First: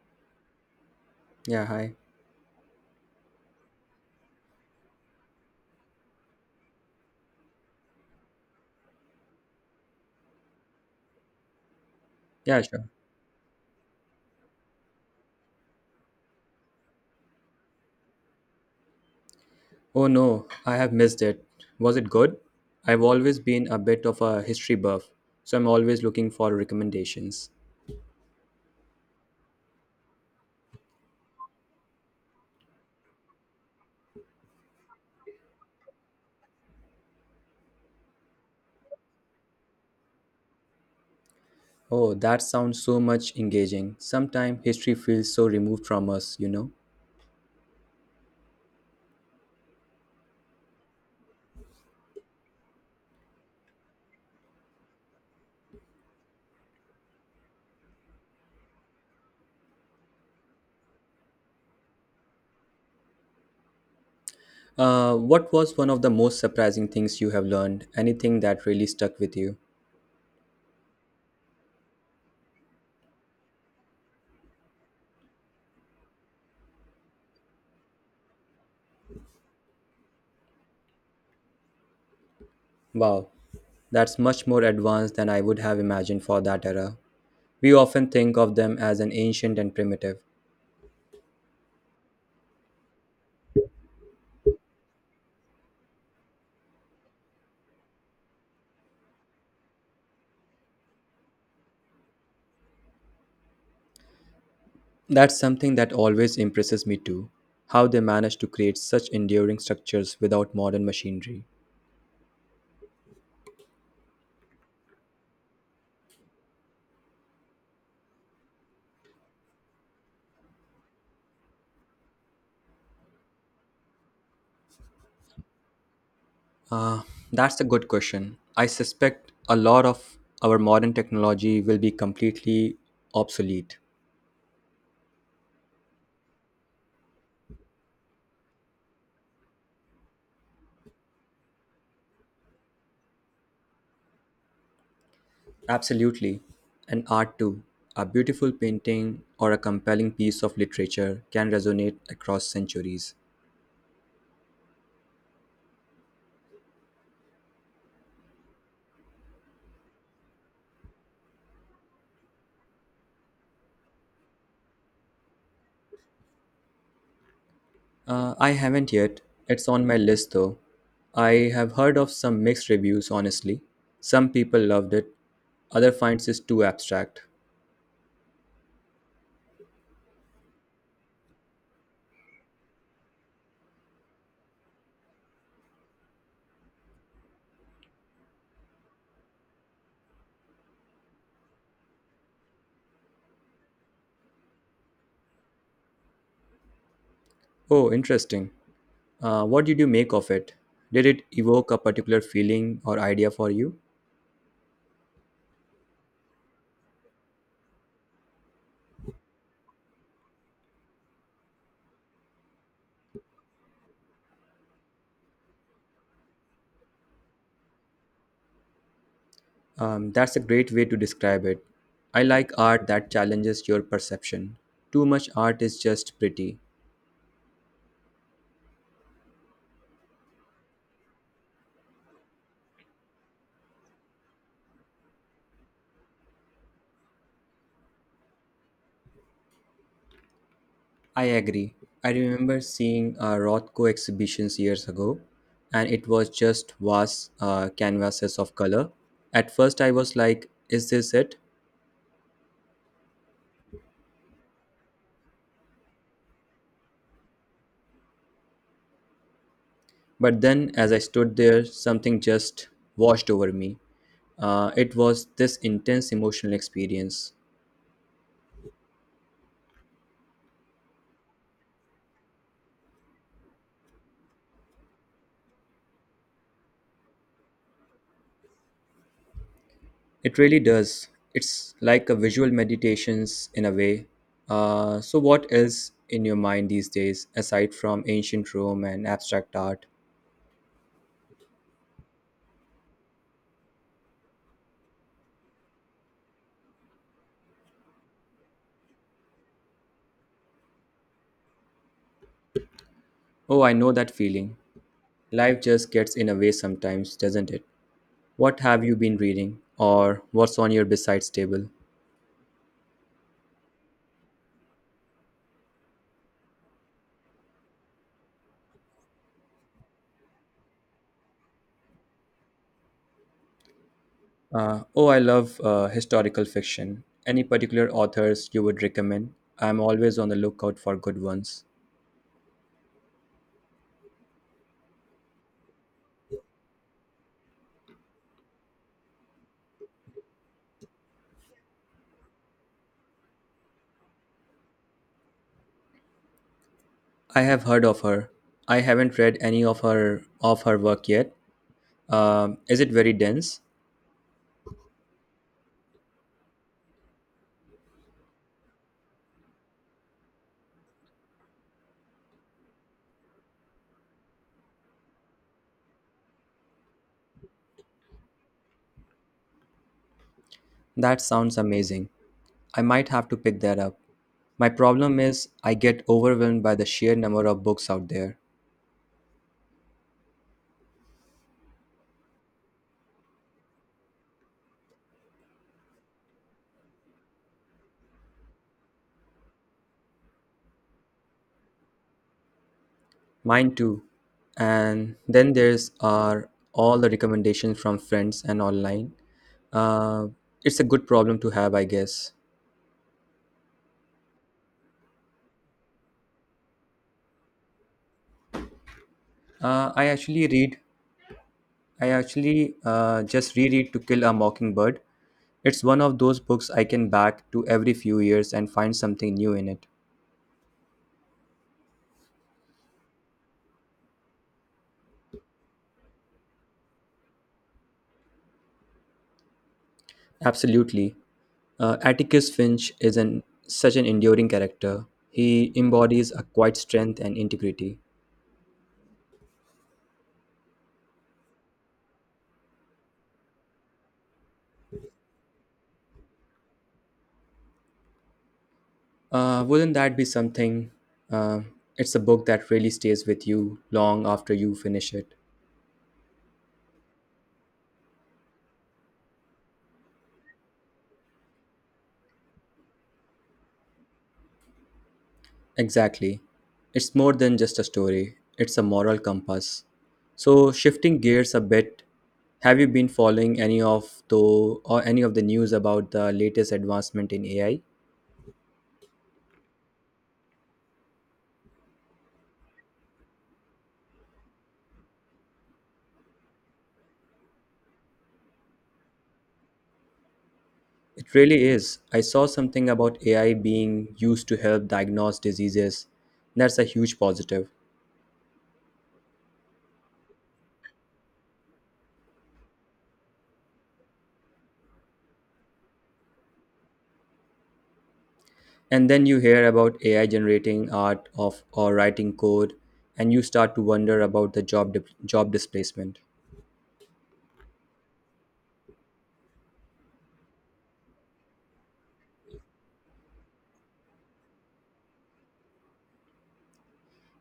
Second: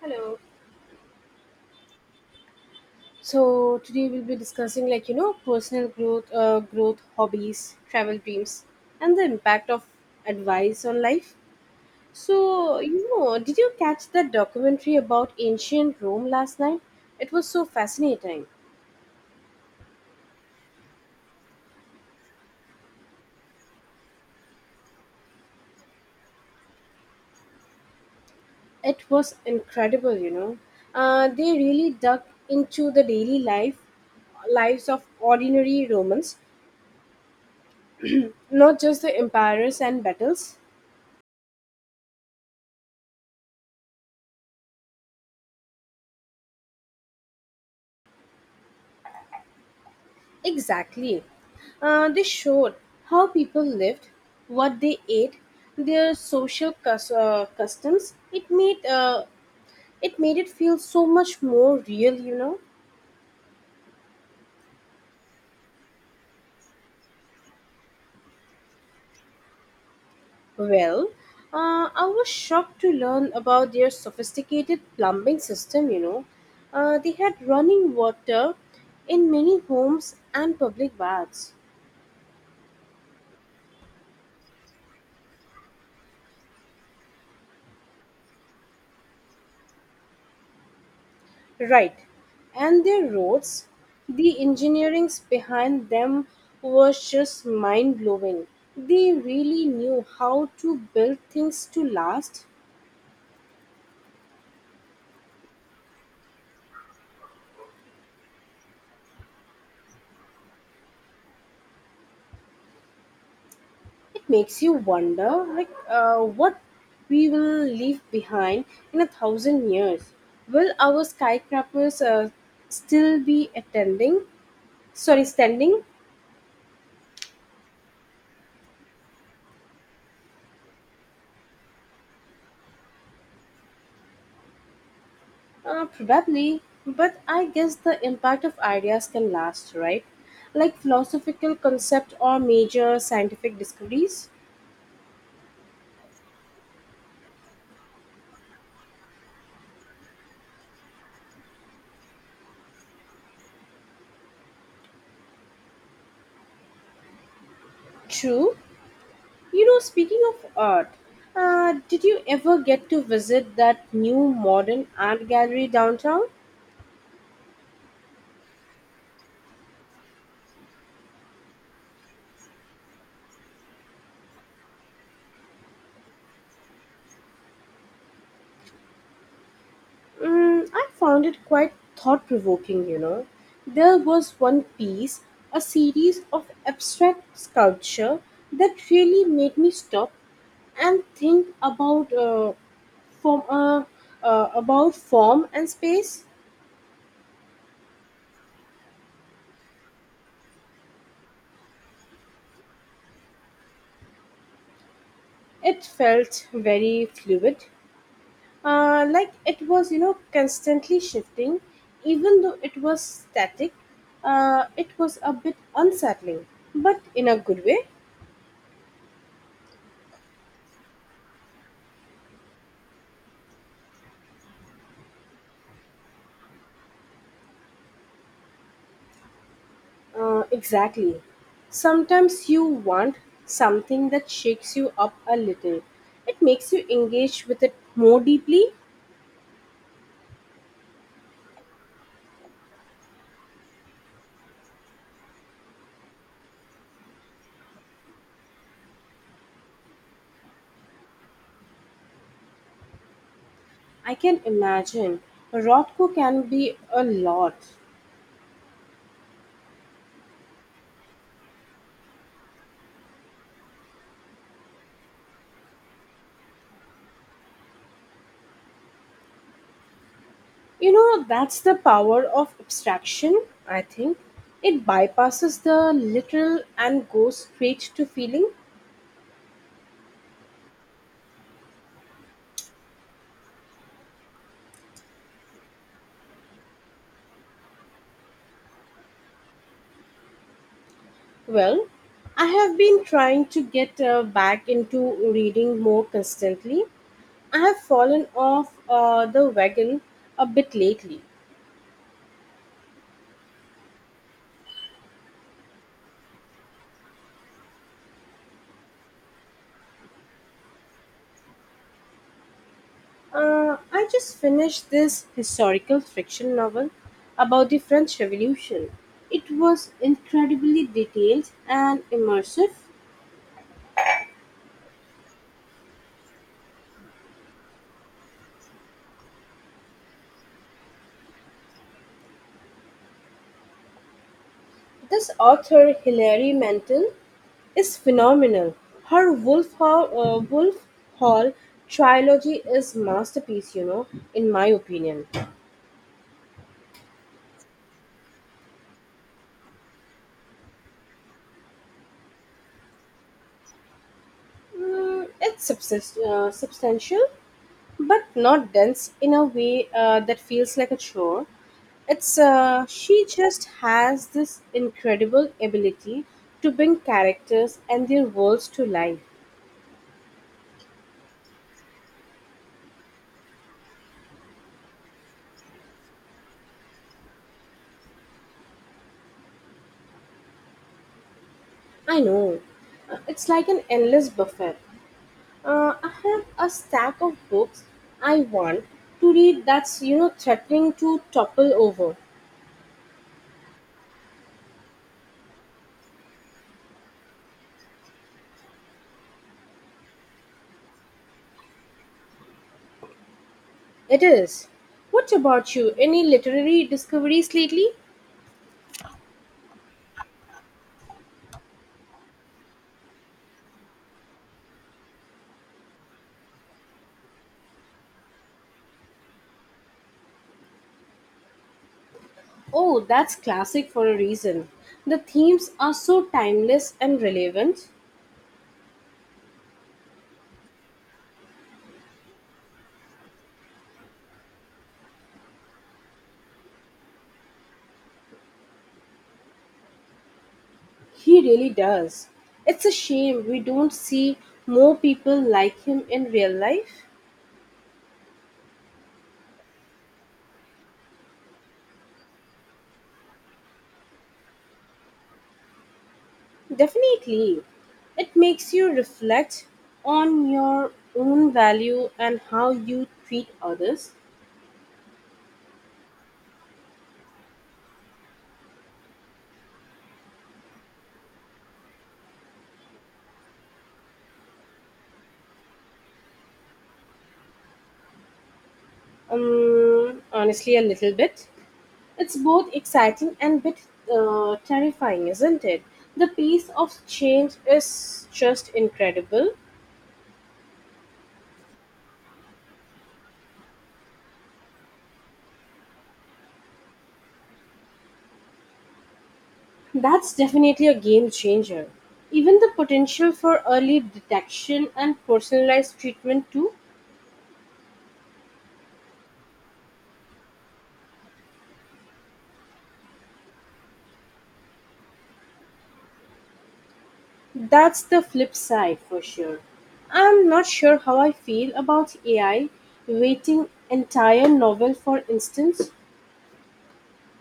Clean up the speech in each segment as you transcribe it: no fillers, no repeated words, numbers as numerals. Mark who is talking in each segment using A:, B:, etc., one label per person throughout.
A: Hello.
B: Yeah, hi.
A: So today we'll be discussing personal growth, growth hobbies, travel dreams, and the impact of advice on life.
B: Yeah, sure.
A: Did you catch that documentary about ancient Rome last night? It was so fascinating.
B: Oh no, I have missed it. Was it good? I've always been a bit of a history buff, so I'm always looking for recommendations.
A: It was incredible. They really dug into the daily lives of ordinary Romans, not just the emperors and battles.
B: Oh, that sounds so much engaging. Sometimes history feels so removed from us, you know.
A: Exactly. They showed how people lived, what they ate, their customs. It made it feel so much more real.
B: What was one of the most surprising things you have learned? Anything that really stuck with you?
A: Well, I was shocked to learn about their sophisticated plumbing system. They had running water in many homes and public baths.
B: Wow, that's much more advanced than I would have imagined for that era. We often think of them as an ancient and primitive.
A: Right. And their roads, the engineerings behind them was just mind blowing. They really knew how to build things to last.
B: That's something that always impresses me too, how they manage to create such enduring structures without modern machinery.
A: It makes you wonder, what we will leave behind in a thousand years. Will our skyscrapers still be attending? Sorry, standing.
B: Uh, that's a good question. I suspect a lot of our modern technology will be completely obsolete.
A: Probably, but I guess the impact of ideas can last, right? Like philosophical concept or major scientific discoveries.
B: Absolutely. And art too. A beautiful painting or a compelling piece of literature can resonate across centuries.
A: True. You know, speaking of art, did you ever get to visit that new modern art gallery downtown?
B: I haven't yet. It's on my list though. I have heard of some mixed reviews, honestly. Some people loved it, other finds it too abstract.
A: Mm, I found it quite thought provoking. There was one piece, a series of abstract sculpture that really made me stop and think about From a about form and space.
B: Oh, interesting. What did you make of it? Did it evoke a particular feeling or idea for you?
A: It felt very fluid, like it was constantly shifting. Even though it was static, it was a bit unsettling, but in a good way.
B: That's a great way to describe it. I like art that challenges your perception. Too much art is just pretty.
A: Exactly. Sometimes you want something that shakes you up a little. It makes you engage with it more deeply.
B: I agree. I remember seeing Rothko exhibitions years ago, and it was just vast canvases of color. At first, I was like, is this it?
A: I can imagine. Rothko can be a lot.
B: But then, as I stood there, something just washed over me. It was this intense emotional experience.
A: You know, that's the power of abstraction, I think. It bypasses the literal and goes straight to feeling.
B: It really does. It's like a visual meditations in a way. So, what is in your mind these days aside from ancient Rome and abstract art?
A: Well, I have been trying to get back into reading more constantly. I have fallen off the wagon a bit lately.
B: Oh, I know that feeling. Life just gets in a way sometimes, doesn't it? What have you been reading, or what's on your besides table?
A: I just finished this historical fiction novel about the French Revolution. It was incredibly detailed and immersive.
B: Oh, I love historical fiction. Any particular authors you would recommend? I'm always on the lookout for good ones.
A: This author Hilary Mantel is phenomenal. Her Wolf Hall trilogy is masterpiece, in my opinion.
B: I have heard of her. I haven't read any of her work yet. Is it very dense?
A: Substantial, but not dense in a way that feels like a chore. It's She just has this incredible ability to bring characters and their worlds to life.
B: That sounds amazing. I might have to pick that up. My problem is I get overwhelmed by the sheer number of books out there.
A: I know, it's like an endless buffet. I have a stack of books I want to read that's threatening to topple over.
B: Mine too. And then there's are all the recommendations from friends and online. Uh, it's a good problem to have, I guess.
A: It is. What about you? Any literary discoveries lately?
B: I actually read. I actually just reread To Kill a Mockingbird. It's one of those books I can back to every few years and find something new in it.
A: Oh, that's classic for a reason. The themes are so timeless and relevant.
B: Absolutely. Atticus Finch is an such an enduring character. He embodies a quiet strength and integrity.
A: He really does. It's a shame we don't see more people like him in real life.
B: Wouldn't that be something? Uh, it's a book that really stays with you long after you finish it.
A: Definitely. It makes you reflect on your own value and how you treat others.
B: Exactly. It's more than just a story, it's a moral compass. So, shifting gears a bit, have you been following any of the news about the latest advancement in AI?
A: Honestly, a little bit. It's both exciting and bit terrifying, isn't it? The pace of change is just incredible.
B: It really is. I saw something about AI being used to help diagnose diseases. That's a huge positive.
A: That's definitely a game changer. Even the potential for early detection and personalized treatment, too.
B: And then you hear about AI generating art of or writing code, and you start to wonder about the job displacement.
A: That's the flip side for sure. I'm not sure how I feel about AI waiting entire novel for instance.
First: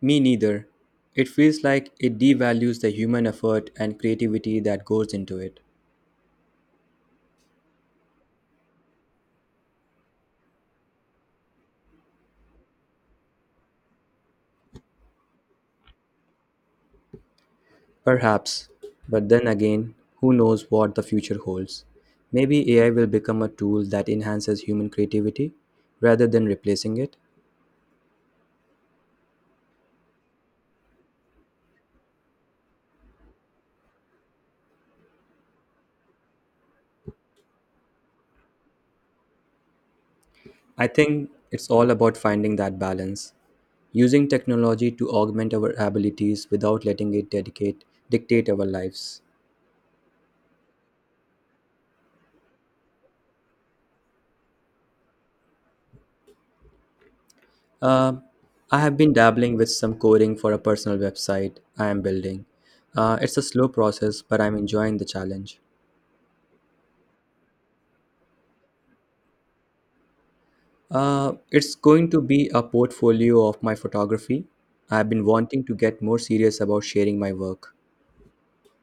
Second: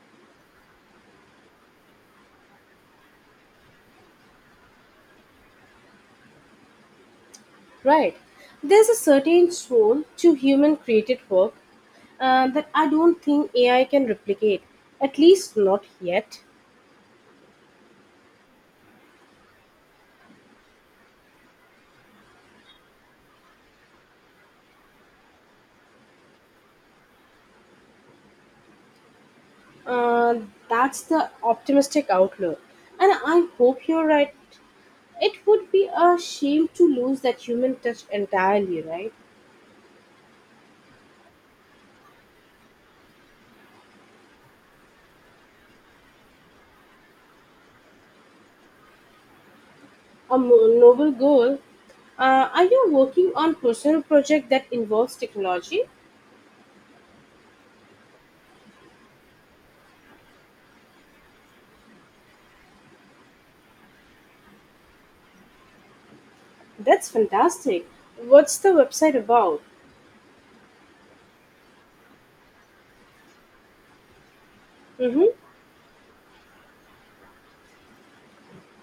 B: Me neither. It feels like it devalues the human effort and creativity that goes into it.
A: Right. There's a certain soul to human created work that I don't think AI can replicate, at least not yet.
B: Perhaps, but then again, who knows what the future holds? Maybe AI will become a tool that enhances human creativity rather than replacing it.
A: Uh, that's the optimistic outlook. And I hope you're right. It would be a shame to lose that human touch entirely, right?
B: I think it's all about finding that balance, using technology to augment our abilities without letting it dedicate dictate our lives.
A: A noble goal. Are you working on personal project that involves technology?
B: Um, I have been dabbling with some coding for a personal website I am building. It's a slow process, but I'm enjoying the challenge.
A: That's fantastic. What's the website about?
B: It's going to be a portfolio of my photography. I've been
A: Mm-hmm.
B: wanting to get more serious about sharing my work.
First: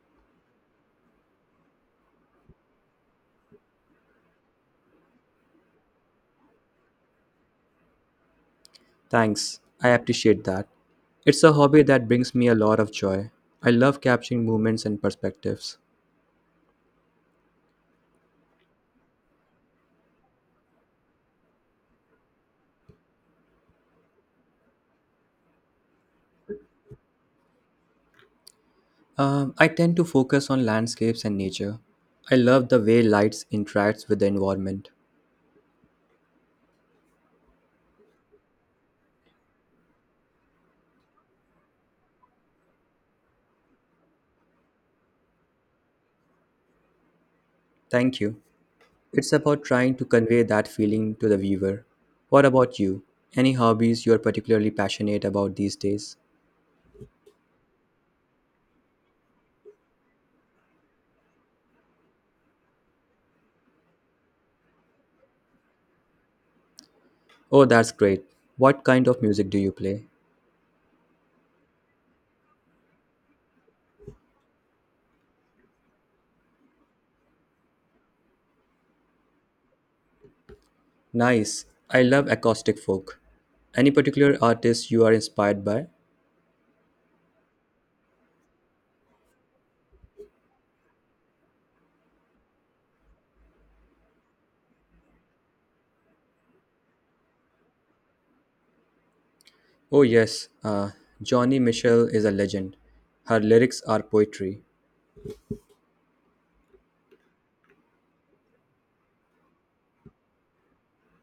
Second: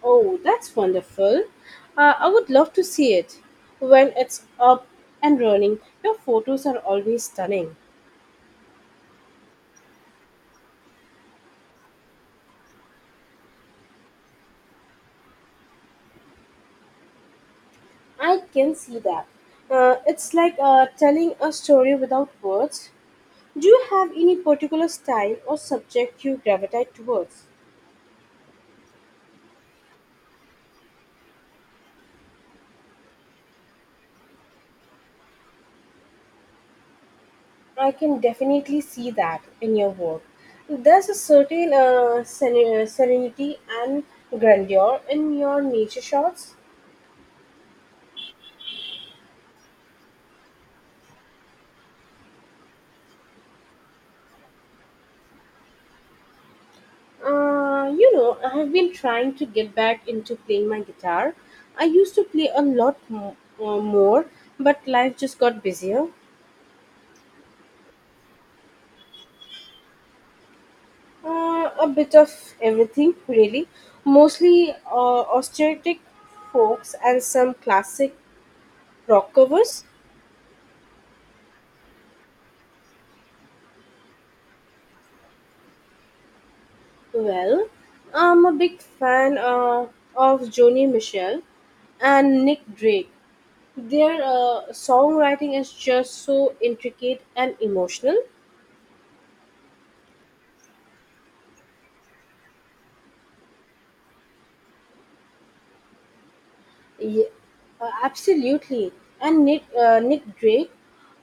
A: Oh, that's wonderful. I would love to see it when it's up and running. Your photos are always stunning.
B: Thanks, I appreciate that. It's a hobby that brings me a lot of joy. I love capturing moments and perspectives.
A: I can see that. It's like telling a story without words. Do you have any particular style or subject you gravitate towards?
B: I tend to focus on landscapes and nature. I love the way lights interacts with the environment.
A: I can definitely see that in your work. There's a certain seren- serenity and grandeur in your nature shots.
B: Thank you. It's about trying to convey that feeling to the viewer. What about you? Any hobbies you're particularly passionate about these days?
A: I have been trying to get back into playing my guitar. I used to play a lot mo- more, but life just got busier.
B: Oh, that's great. What kind of music do you play?
A: A bit of everything, really. Mostly austeritic folks and some classic rock covers.
B: Nice. I love acoustic folk. Any particular artist you are inspired by?
A: Well, I'm a big fan of Joni Mitchell and Nick Drake. Their songwriting is just so intricate and emotional.
B: Oh, yes. Johnny Mitchell is a legend. Her lyrics are poetry.
A: Ye- Absolutely. And Nick Drake,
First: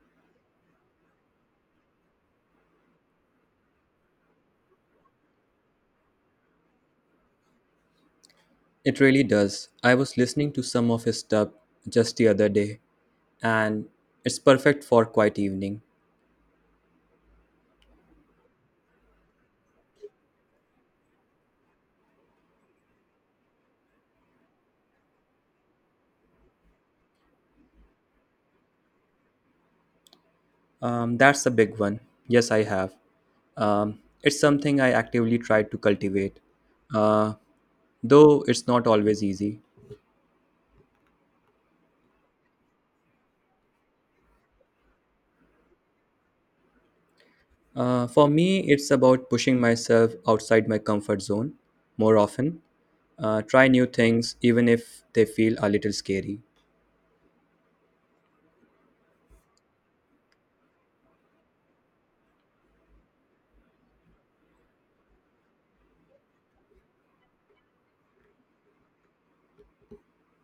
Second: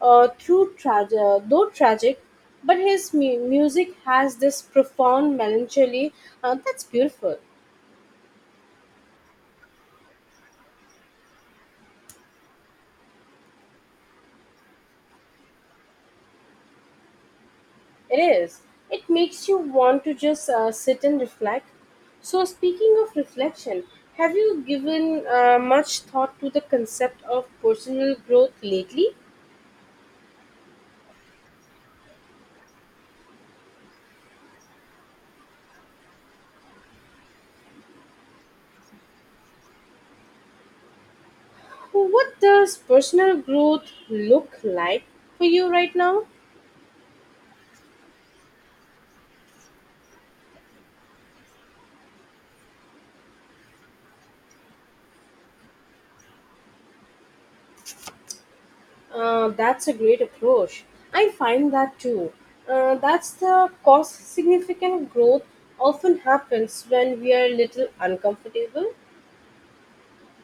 A: though tragic, but his music has this profound melancholy that's beautiful.
B: It really does. I was listening to some of his stuff just the other day, and it's perfect for quiet evening.
A: It is. It makes you want to just sit and reflect. So, speaking of reflection, have you given much thought to the concept of personal growth lately?
B: That's a big one. Yes, I have. It's something I actively try to cultivate, uh, though it's not always easy.
A: So, what does personal growth look like for you right now?
B: For me, it's about pushing myself outside my comfort zone more often, try new things even if they feel a little scary.
A: That's a great approach. I find that too. That's the cost significant growth often happens when we are a little uncomfortable.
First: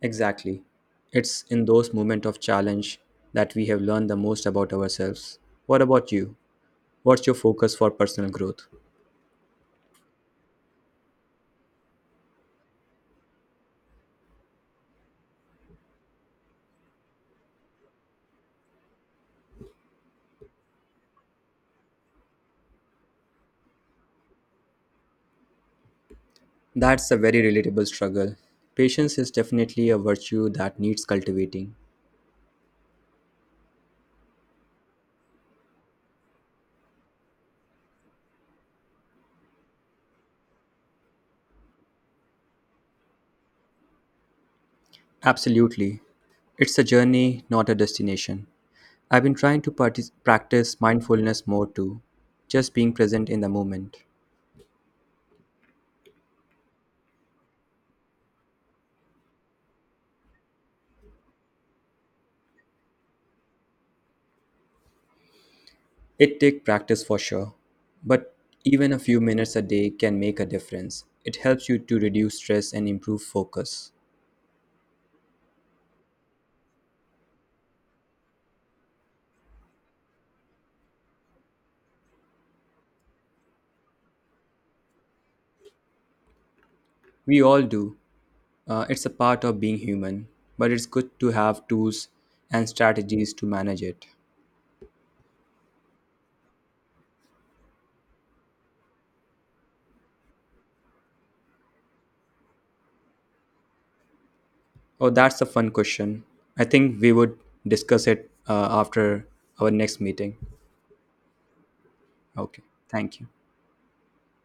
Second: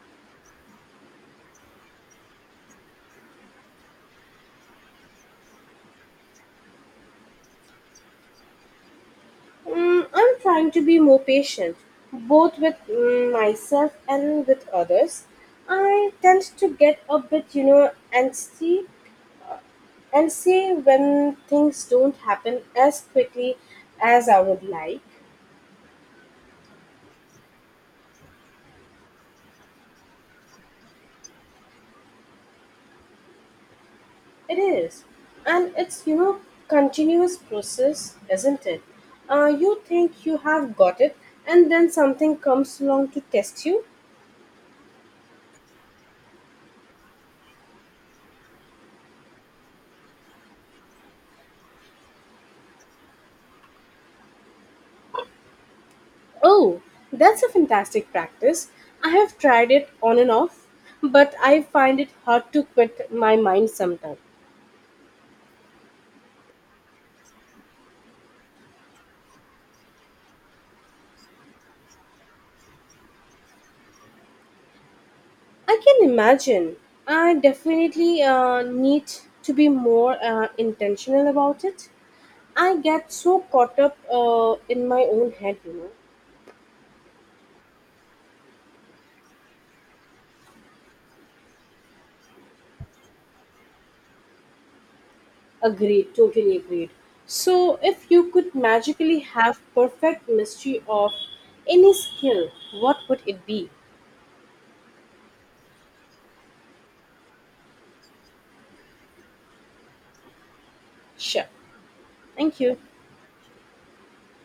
B: Exactly. It's in those moments of challenge that we have learned the most about ourselves. What about you? What's your focus for personal growth?
A: Mm, I'm trying to be more patient, both with myself and with others. I tend to get a bit, antsy and see when things don't happen as quickly as I would like.
B: That's a very relatable struggle. Patience is definitely a virtue that needs cultivating.
A: It is, and it's you know continuous process, isn't it? You think you have got it, and then something comes along to test you.
B: Absolutely. It's a journey, not a destination. I've been trying to practice mindfulness more too, just being present in the moment.
A: Oh, that's a fantastic practice. I have tried it on and off, but I find it hard to quit my mind sometimes.
B: It takes practice for sure, but even a few minutes a day can make a difference. It helps you to reduce stress and improve focus.
A: I can imagine. I definitely need to be more intentional about it. I get so caught up in my own head.
B: We all do. It's a part of being human, but it's good to have tools and strategies to manage it.
A: Agreed, totally agreed. So, if you could magically have perfect mastery of any skill, what would it be?
B: Oh, that's a fun question. I think we would discuss it after our next meeting.
A: Sure. Thank
B: Okay,
A: you.
B: thank you.